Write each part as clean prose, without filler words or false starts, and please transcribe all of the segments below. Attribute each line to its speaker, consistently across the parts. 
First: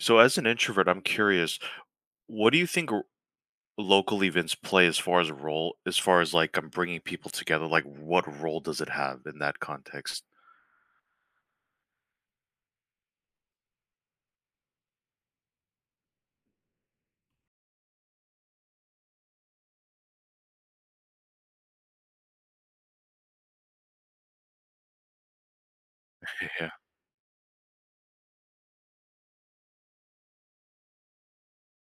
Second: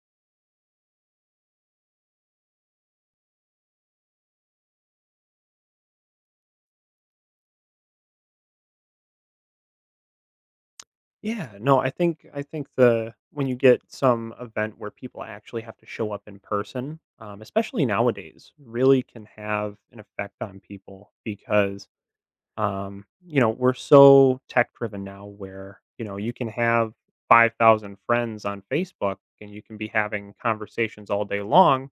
Speaker 1: So, as an introvert, I'm curious, what do you think local events play as far as a role, as far as like I'm bringing people together? Like, what role does it have in that context?
Speaker 2: Yeah, no, I think the when you get some event where people actually have to show up in person, especially nowadays, really can have an effect on people because you know, we're so tech driven now, where you know you can
Speaker 1: Yeah,
Speaker 2: have 5,000 friends on Facebook and you can be having conversations all day long,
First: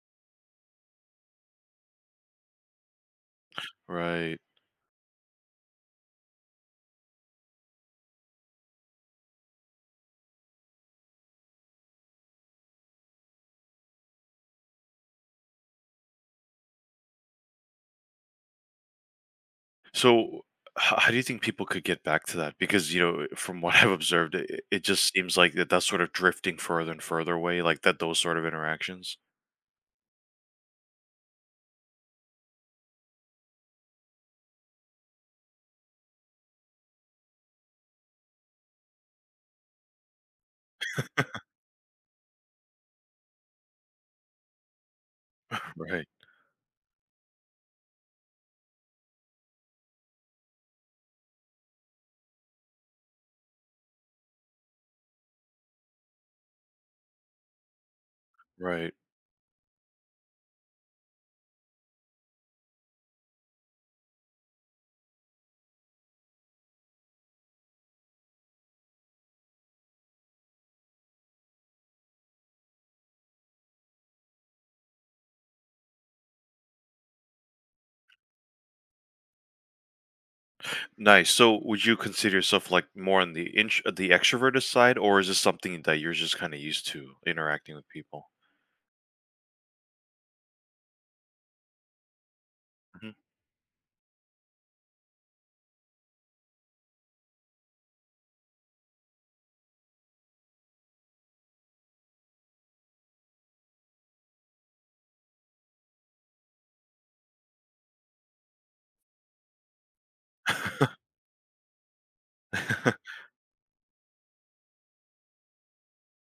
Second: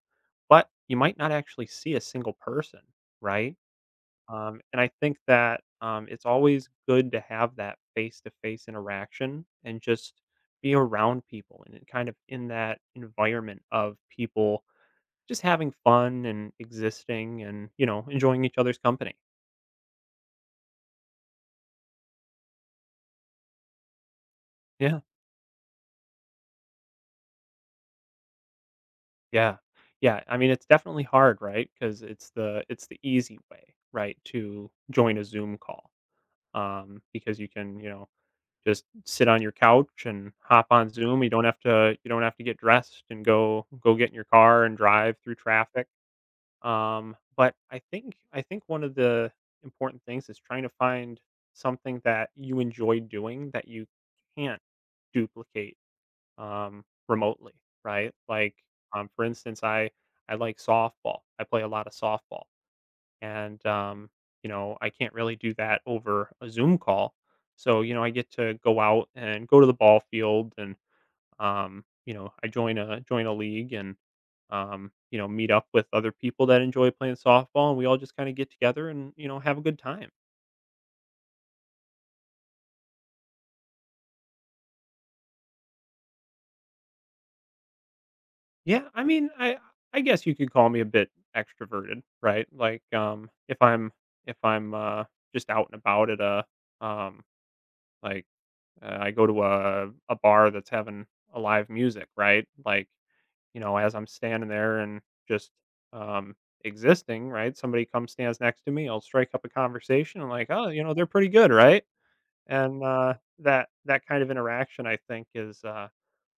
Speaker 2: but you might not actually see a single person, right?
Speaker 1: right.
Speaker 2: And I think that it's always good to have that face to face interaction and just be around people and it kind of in that environment of people just having fun and existing and, enjoying each other's company.
Speaker 1: So, how do you think people could get back to that? Because, you know, from what I've observed, it
Speaker 2: Yeah.
Speaker 1: just seems like that's sort of drifting further and further away, like that those sort of interactions.
Speaker 2: Yeah. Yeah. I mean, it's definitely hard, right? Because it's the easy way, right, to join a Zoom call because you can, you know, just sit on your couch and hop on Zoom. You don't have to get dressed and go get in your car and drive through traffic.
Speaker 1: Right.
Speaker 2: But I think one of the important things is trying to find something that you enjoy doing that you can't duplicate remotely, right? Like,
Speaker 1: Right.
Speaker 2: for instance, I like softball. I play a lot of softball and you know, I can't really do that over a Zoom call, so you know, I get to go out and go to the ball field and you know, I join a league and you know, meet up with other people that enjoy playing softball and we all just kind of get together and you know, have a good time.
Speaker 1: Nice. So, would you consider yourself like more on the the extroverted side, or is this something that you're just kind of used to interacting with people?
Speaker 2: Yeah, I mean, I guess you could call me a bit extroverted, right? Like,
Speaker 1: Mhm.
Speaker 2: if I'm if I'm just out and about at a um like I go to a bar that's having a live music, right? Like, you know, as I'm standing there and just um existing, right? Somebody comes stands next to me, I'll strike up a conversation and like, "Oh, you know, they're pretty good, right?" And that kind of interaction I think is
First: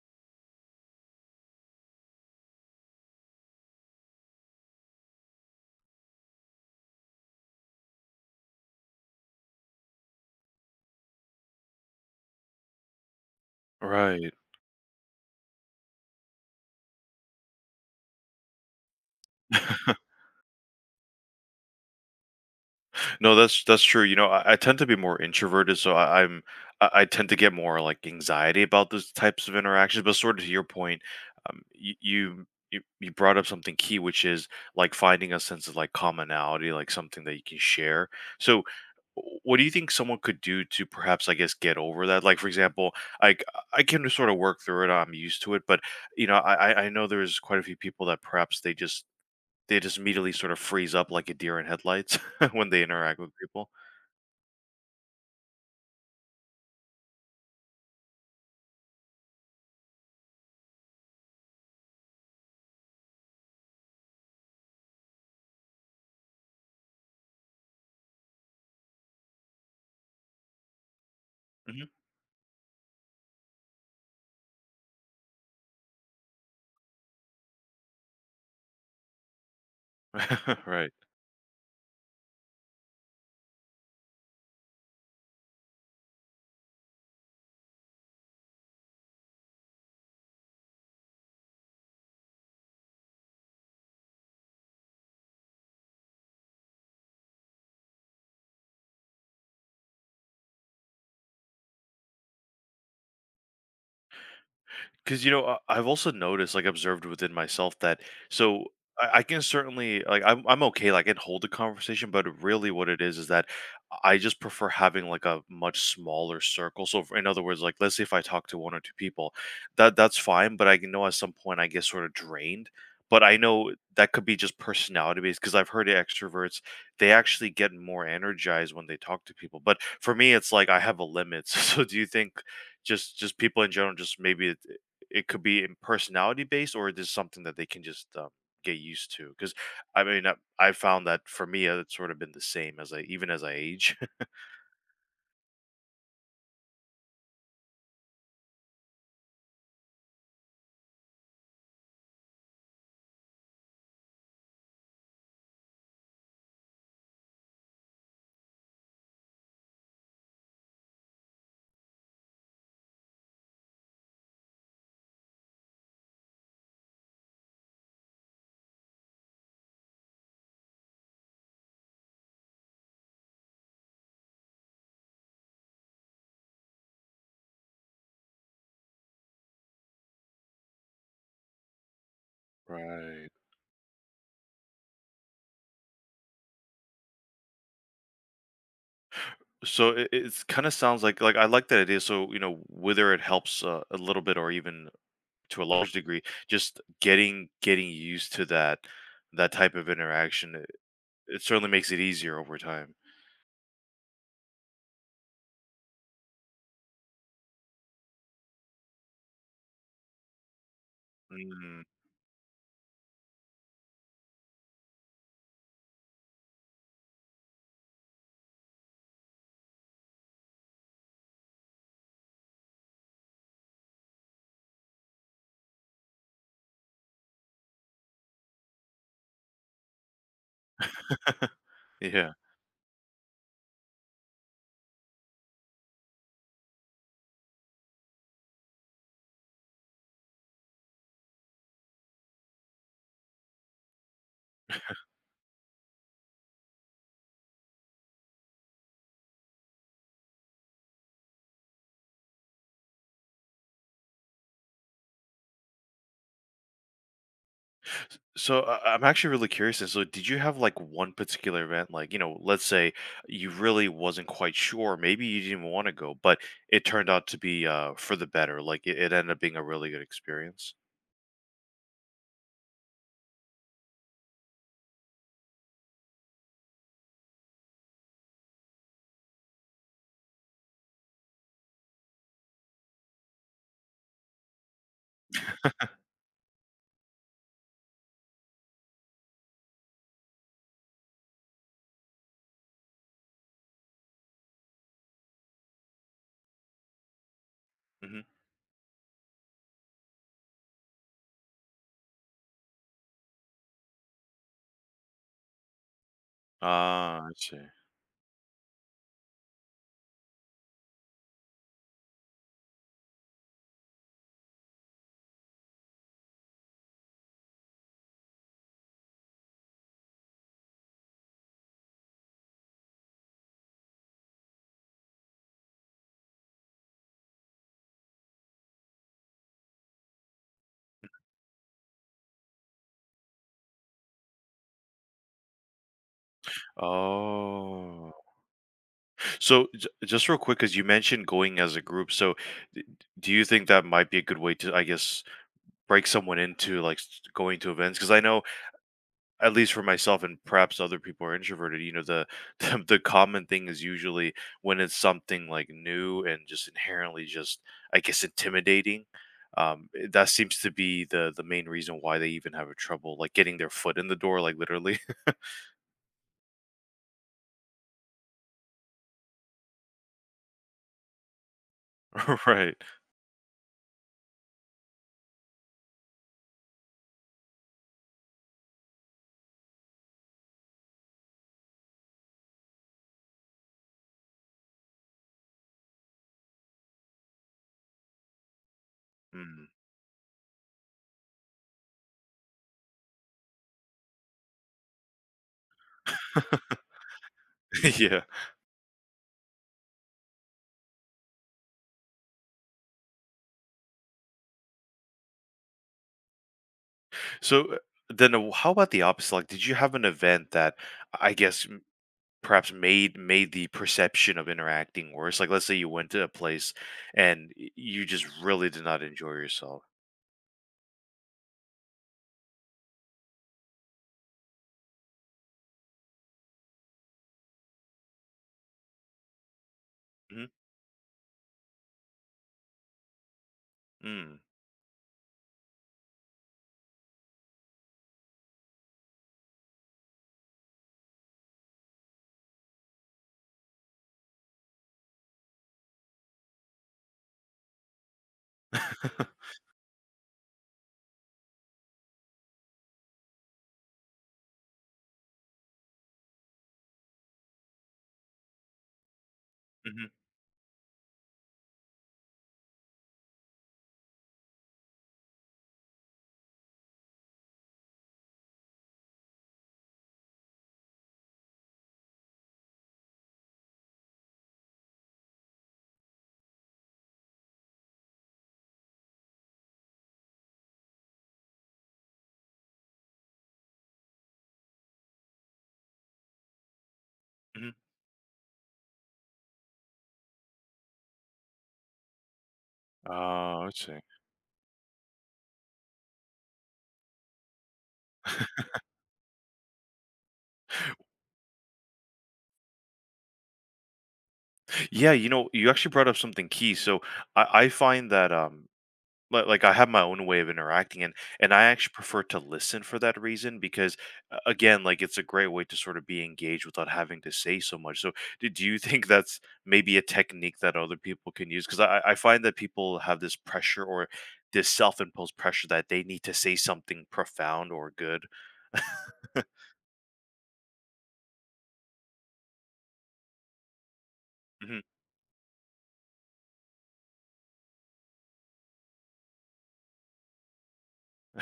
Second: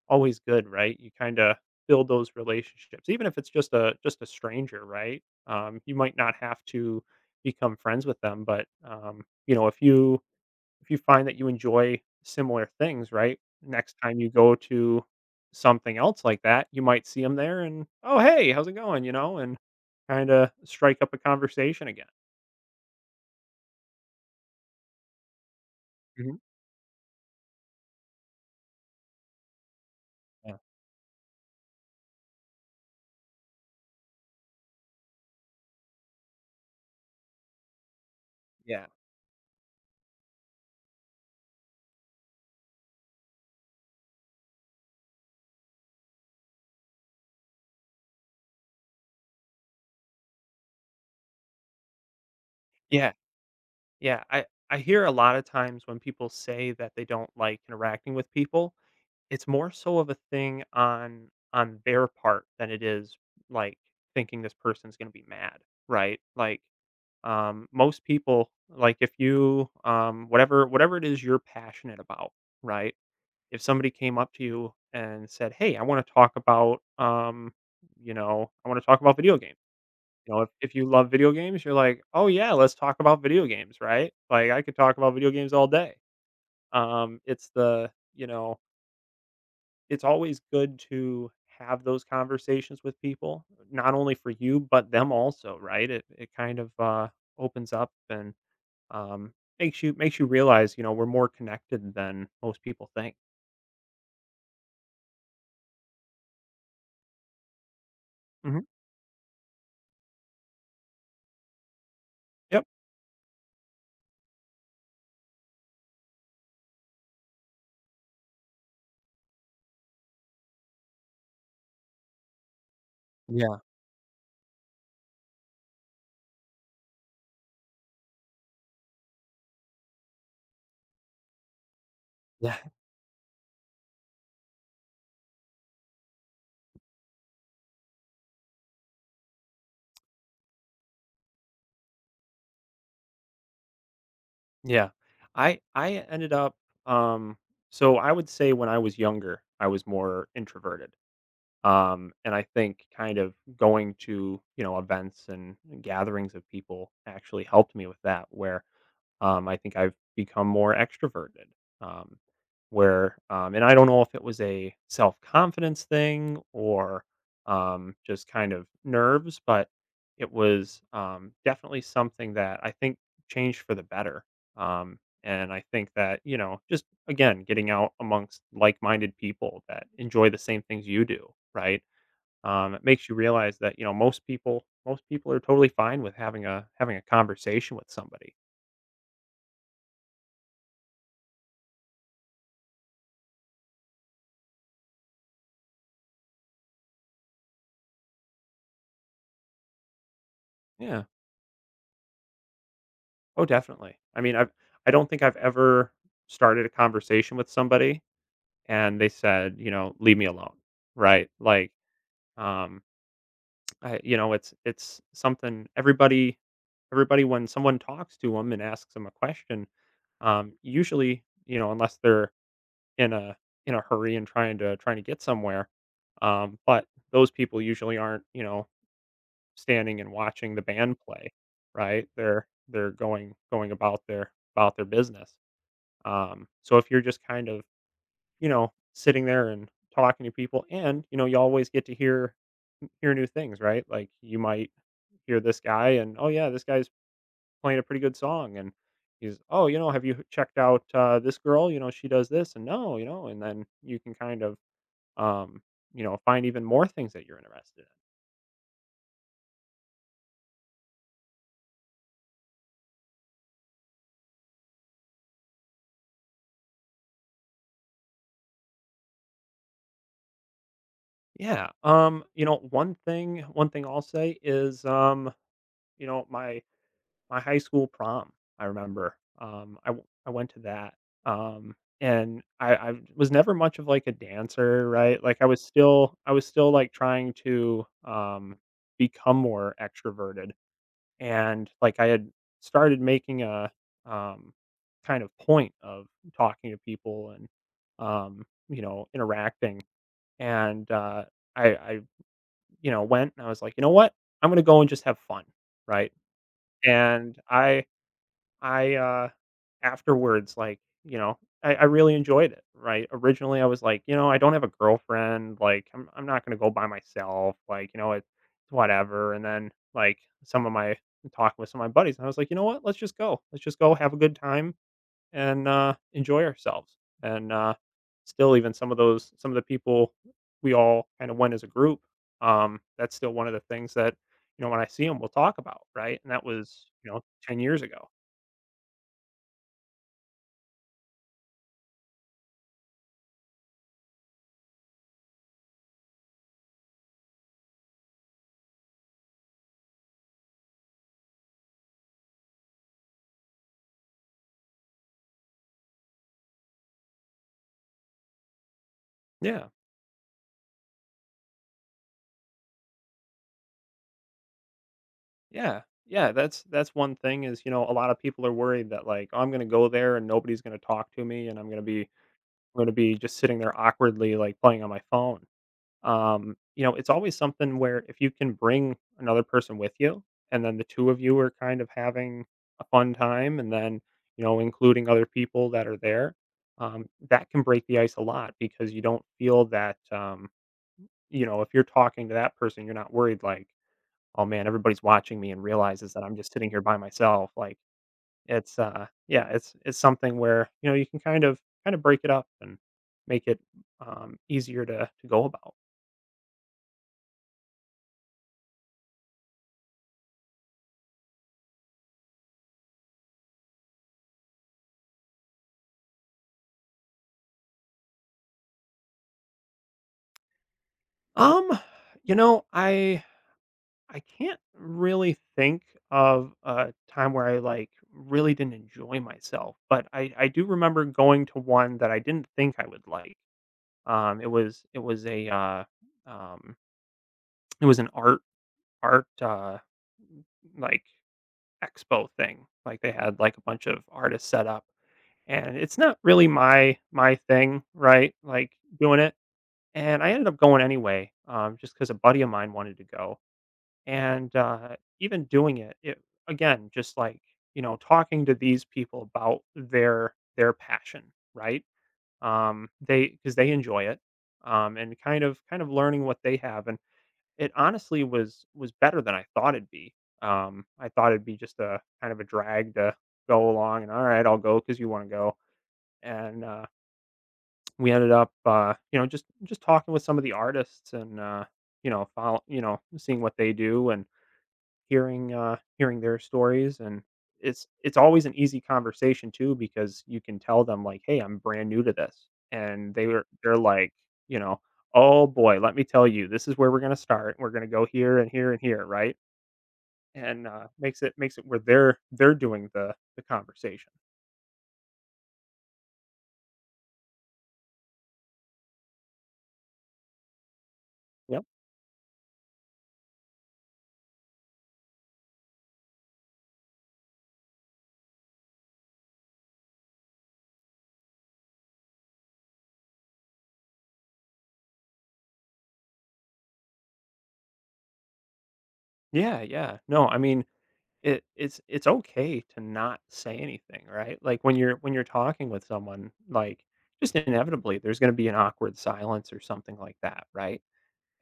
Speaker 2: always good, right? You kind of build those relationships even if it's just a stranger, right? You might not have to become friends with them, but you know, if you find that you enjoy similar things, right? Next time you
Speaker 1: Right.
Speaker 2: go to something else like that, you might see them there and, "Oh, hey, how's it going?" You know, and kinda strike up a conversation again.
Speaker 1: No, that's true. You know, I tend to be more introverted, so
Speaker 2: Mhm.
Speaker 1: I tend to get more like anxiety about those types of interactions. But sort of to
Speaker 2: Yeah.
Speaker 1: your point, um, you, you you brought up something key, which is like finding a sense of like commonality, like something that you can share. So,
Speaker 2: Yeah.
Speaker 1: what do you think someone could do to perhaps, I guess, get over that? Like, for example, I I can sort of work through it. I'm used to it, but you know, I know there's quite a few people that perhaps they just they just immediately sort of freeze up like a deer in headlights when they
Speaker 2: Yeah.
Speaker 1: interact with people.
Speaker 2: Yeah. I hear a lot of times when people say that they don't like interacting with people, it's more so of a thing on their part than it is, like, thinking this person's gonna be mad, right? Like, most people, like if you, whatever it is you're
Speaker 1: Mhm.
Speaker 2: passionate about, right? If somebody came up to you and said, "Hey, I want to talk about, you know, I want to talk about video games." You know, if you
Speaker 1: Right.
Speaker 2: love video games, you're like, "Oh yeah, let's talk about video games," right? Like I could talk about video games all day. It's the, you know, it's always good to have those conversations with people not only for you but them also, right? It kind of opens up and um, makes you realize, you know, we're more connected than most people think.
Speaker 1: Because you know I've also noticed like observed within myself that
Speaker 2: Mhm.
Speaker 1: so I can certainly like I'm okay like I can hold the conversation but
Speaker 2: Yep.
Speaker 1: really what it is that I just prefer having like a much smaller circle. So in other words, like let's say if I talk to one or two people, that that's fine but I can know at some point I get sort of drained. But I
Speaker 2: Yeah.
Speaker 1: know that could be just personality based because I've heard extroverts they actually get more energized when they talk to people, but for me it's like I have a limit. So do you think
Speaker 2: Yeah.
Speaker 1: just people in general, just maybe it could be in personality based or it is something that they can just get used to? Because I mean I found that for me it's sort of been the same as I, even as I age.
Speaker 2: Yeah. I ended up um so I would say when I was younger, I was more introverted. And I think kind of going to, you know, events and gatherings of people actually helped me with that, where I think I've become more extroverted. Um, where and I don't know if it was a self confidence thing or just kind of nerves, but it was definitely something that I think changed for the better. Um, and I think that you know, just again, getting out amongst like-minded people that enjoy the same things you do, right? It makes you
Speaker 1: Right.
Speaker 2: realize that you know, most people are totally fine with having a having a conversation with somebody.
Speaker 1: So it's kind of sounds like I like that idea. So you know whether it helps a little bit or even to a large degree, just getting used to that type of interaction,
Speaker 2: Yeah.
Speaker 1: it certainly makes it easier over time.
Speaker 2: Oh, definitely. I mean, I've I don't think I've ever started a conversation with somebody and they said, you know, "Leave me alone." Right? Like,
Speaker 1: Mm.
Speaker 2: um, I you know, it's something everybody, when someone talks to them and asks them a question, usually, you know, unless they're in a in a hurry and trying to get somewhere, but those people usually aren't, you know, standing and watching the band play, right?
Speaker 1: Yeah.
Speaker 2: They're going about their business. So if you're just kind of, you know, sitting there and talking to people and, you know, you always get to hear new things, right? Like you might hear this guy and oh yeah, this guy's playing a pretty good song and he's oh, you know, have you checked out this girl, you know, she does this and no, you know, and then you can kind of um, you know, find even more things that you're interested
Speaker 1: So I'm actually really curious. And so, did you have like one particular event, like you know, let's say you really wasn't quite sure, maybe you didn't want to go, but it turned out to be for the better. Like it ended up being a really good experience.
Speaker 2: in. Yeah. You know, one thing I'll say is you know, my high school prom, I remember. I went to that. Um, and I was never much of like a dancer, right? Like I was still like trying to become more extroverted and like I had started making a um kind of point of talking to people and
Speaker 1: Hmm.
Speaker 2: you know, interacting and I you know, went and I was like, "You know what? I'm going to go and just have fun." Right?
Speaker 1: Ah, I
Speaker 2: And
Speaker 1: see.
Speaker 2: I I, uh, afterwards, like, you know, I really enjoyed it, right? Originally, I was like, you know, I don't have a girlfriend. Like, I'm not going to go by myself. Like, you know, it's whatever. And then, like, some of my talking with some of my buddies, and I was like, you know what? Let's just go. Let's just go have a good time and enjoy ourselves. And still, even some of the people we all kind of went as a group, that's still one of the things that, you know, when I see them, we'll talk about, right? And that was, you know, 10 years ago.
Speaker 1: Oh, so just real quick, because you mentioned going as a group, so d- do you think that might be a good way to, I guess, break someone into like going to events? Because I know at least for myself and perhaps other people are introverted, you know the common thing is usually when it's something like new and just inherently just I guess intimidating,
Speaker 2: Yeah.
Speaker 1: that seems to be the main reason why they even have a trouble like getting their foot in the door, like literally.
Speaker 2: Yeah. Yeah, that's one thing is, you know, a lot of people are worried that like, "Oh, I'm gonna go there and nobody's gonna talk to me and I'm
Speaker 1: Right.
Speaker 2: gonna be just sitting there awkwardly, like, playing on my phone." You know, it's always something where if you can bring another person with you, and then the two of you are kind of having a fun time and then, you know, including other people that are there, that can break the ice a lot because you don't feel
Speaker 1: Mm.
Speaker 2: that, you know, if you're talking to that person, you're not worried like oh man, everybody's watching me and realizes that I'm just sitting here by myself. Like
Speaker 1: Yeah.
Speaker 2: it's yeah, it's something where, you know, you can kind of break it up and make it easier to go about.
Speaker 1: So then how about the opposite, like did you have an event that I guess perhaps made the perception of interacting worse? Like let's say you went to a place and you just really did not enjoy yourself.
Speaker 2: Um, you know, I can't really think of a time where I like really didn't enjoy myself, but
Speaker 1: Mhm,
Speaker 2: I do remember going to one that I didn't think I would like.
Speaker 1: mm.
Speaker 2: It was a um it was an art like expo thing. Like they had like a bunch of artists set up and it's not really my thing, right? Like doing it. And I ended up going anyway, just because a buddy of mine wanted to go. And even doing it, again, just like you know, talking to these people about
Speaker 1: Mhm,
Speaker 2: their passion, right? They because they enjoy it, and kind of learning what they have, it honestly was better than I thought it'd be. I thought it'd be just a kind of a drag to go along and all right, I'll go because you want to go. And we ended up, you know, just talking with some of the artists and you know, you know, seeing what they do and hearing hearing their stories, and
Speaker 1: mhm.
Speaker 2: it's always an easy conversation too because you can tell them like, "Hey, I'm brand new to this," and
Speaker 1: Oh, I
Speaker 2: they're
Speaker 1: see.
Speaker 2: like, you know, "Oh boy, let me tell you, this is where we're gonna start. We're gonna go here and here and here, right?" And makes it where they're doing the conversation.
Speaker 1: Yeah, you know, you actually brought up something key. So I find that like I have my own way of interacting, and I
Speaker 2: Yep.
Speaker 1: actually prefer to listen for that reason, because again, like it's a great way to sort of be engaged without having to say so much. So do you think that's maybe a technique that other people can use? Because I find that people have this pressure or this self-imposed pressure that they need to say something profound or good.
Speaker 2: Yeah, yeah. No, I mean, it's okay to not say anything, right? Like,
Speaker 1: Mhm.
Speaker 2: when you're talking with someone, like, just inevitably, there's gonna be an awkward silence or something like that, right?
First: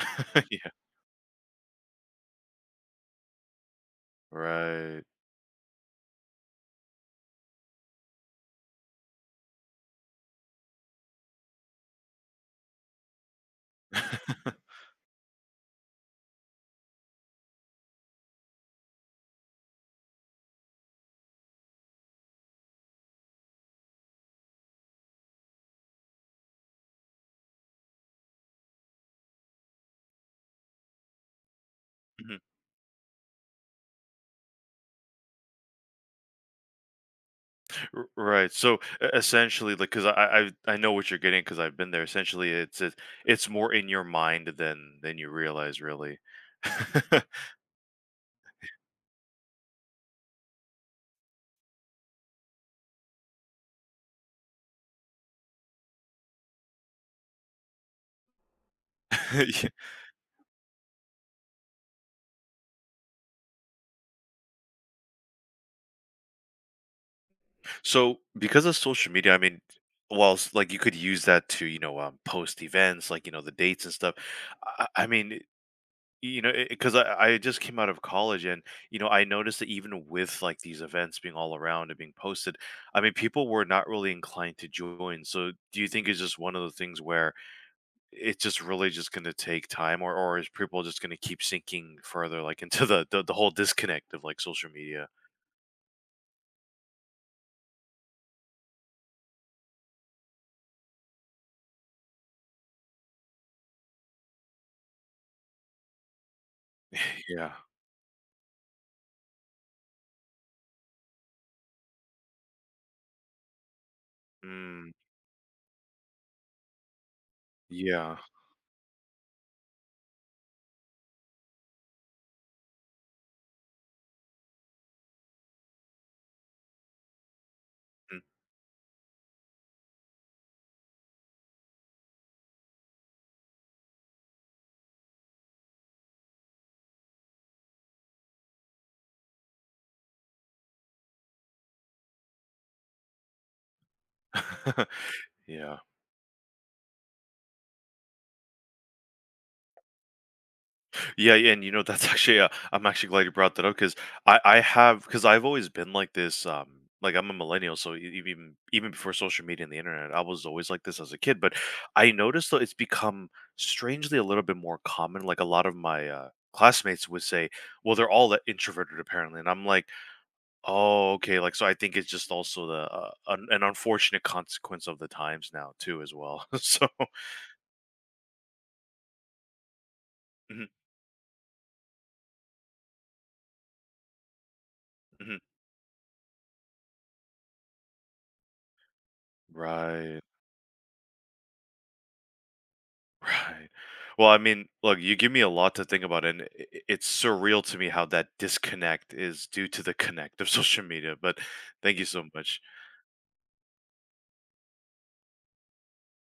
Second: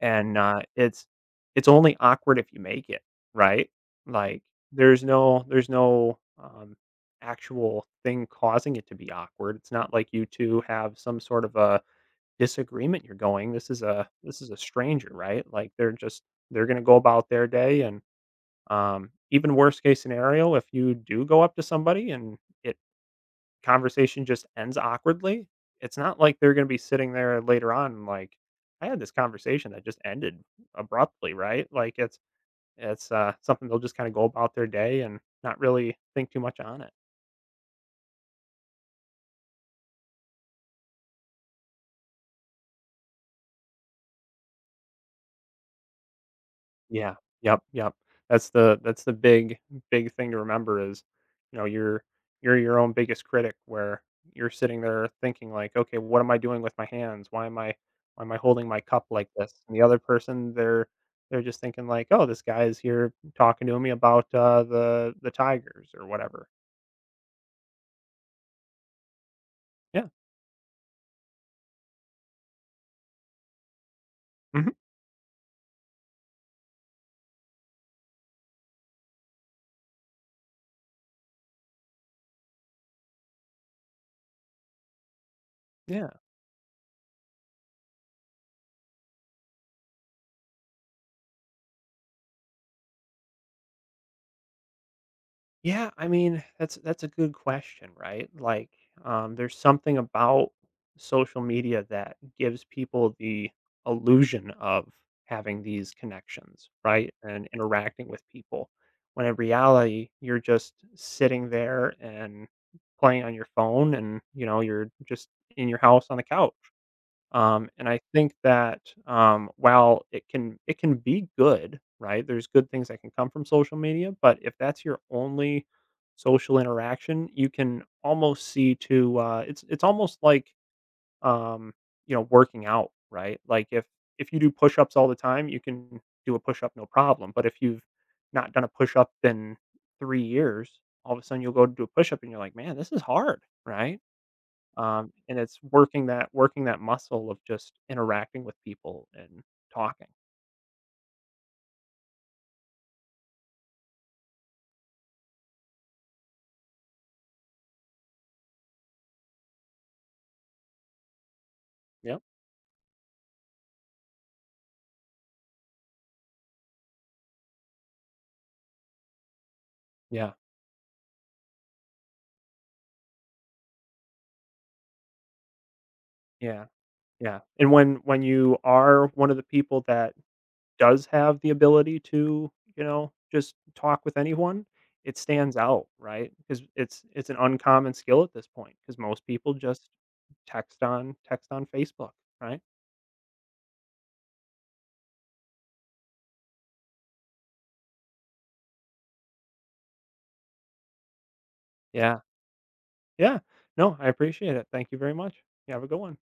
Speaker 2: And,
Speaker 1: Yeah.
Speaker 2: it's only awkward if you make it, right? Like,
Speaker 1: Right.
Speaker 2: there's no, actual thing causing it to be awkward. It's not like you two have some sort of a disagreement you're going. This is
Speaker 1: Mhm.
Speaker 2: a stranger, right? Like, they're just they're gonna go about their day and even worst case scenario, if you do go up to somebody and it conversation just ends awkwardly, it's not like they're going to be sitting there later on and like, I had this conversation that just ended abruptly, right? Like it's something they'll just kind of go about their day and not really think too much on it.
Speaker 1: Right. So essentially, like, because I know what you're getting, because I've been there. Essentially, it's more in your mind than you realize, really.
Speaker 2: Yeah. Yep, yep. That's the big thing to remember is, you know, you're your own biggest critic where you're sitting there thinking like, "Okay, what am I doing with my hands? Why am I holding my cup like this?"
Speaker 1: Yeah.
Speaker 2: And the other person, they're just thinking like, "Oh, this guy is here talking to me about, the Tigers or whatever."
Speaker 1: So because of social media, I mean,
Speaker 2: Yeah.
Speaker 1: whilst like you could use that to you know post events, like you know the dates and stuff.
Speaker 2: Mhm.
Speaker 1: I mean, you know because I just came out of college and you know I noticed that even with like these events being all around and being posted, I mean people were not really inclined to join. So do you think it's
Speaker 2: Yeah.
Speaker 1: just one of the things where it's just really just going to take time? Or is people just going to keep sinking further like into the whole disconnect of like social media?
Speaker 2: Yeah, I mean, that's a good question, right? Like, there's something about social media that gives people the illusion of having these connections, right? And
Speaker 1: Yeah.
Speaker 2: interacting with people. When in reality, you're just sitting there and playing on your phone and, you know, you're
Speaker 1: Mm,
Speaker 2: just in your house on the couch. And I
Speaker 1: yeah.
Speaker 2: think that, while it can be good, right? There's good things that can come from social media, but if that's your only social interaction, you can almost see to it's almost like um, you know, working out, right? Like if you do push ups all the time, you can do a push up no problem. But if you've not done a push up in 3 years, all of a sudden you'll go to do a push up and you're like, man, this is hard, right? And it's
Speaker 1: Yeah.
Speaker 2: working that muscle of just interacting with people and talking.
Speaker 1: Yeah, yeah, and you know that's actually I'm actually glad you brought that up because I have, because I've always been like this, like I'm a millennial so even even before social media and the internet I was always like this as a kid. But I
Speaker 2: Yep.
Speaker 1: noticed though it's become strangely a little bit more common. Like a lot of my classmates would say, well, they're all that introverted apparently, and I'm like,
Speaker 2: Yeah.
Speaker 1: oh, okay. Like so I think it's just also the an unfortunate consequence of the times now too as well.
Speaker 2: Yeah,
Speaker 1: So
Speaker 2: yeah. And when you are one of the people that
Speaker 1: mhm,
Speaker 2: does have the ability to, you know, just talk with anyone, it
Speaker 1: mhm.
Speaker 2: stands out, right? Because it's an uncommon skill at this point. Because most people just
Speaker 1: Right.
Speaker 2: text on Facebook, right?
Speaker 1: Right. Well, I mean, look, you give me a lot to think about, and it's surreal to me how that disconnect is due to the connect of social media. But thank you
Speaker 2: Yeah,
Speaker 1: so much.
Speaker 2: yeah. No, I appreciate it. Thank you very much. You have a good one.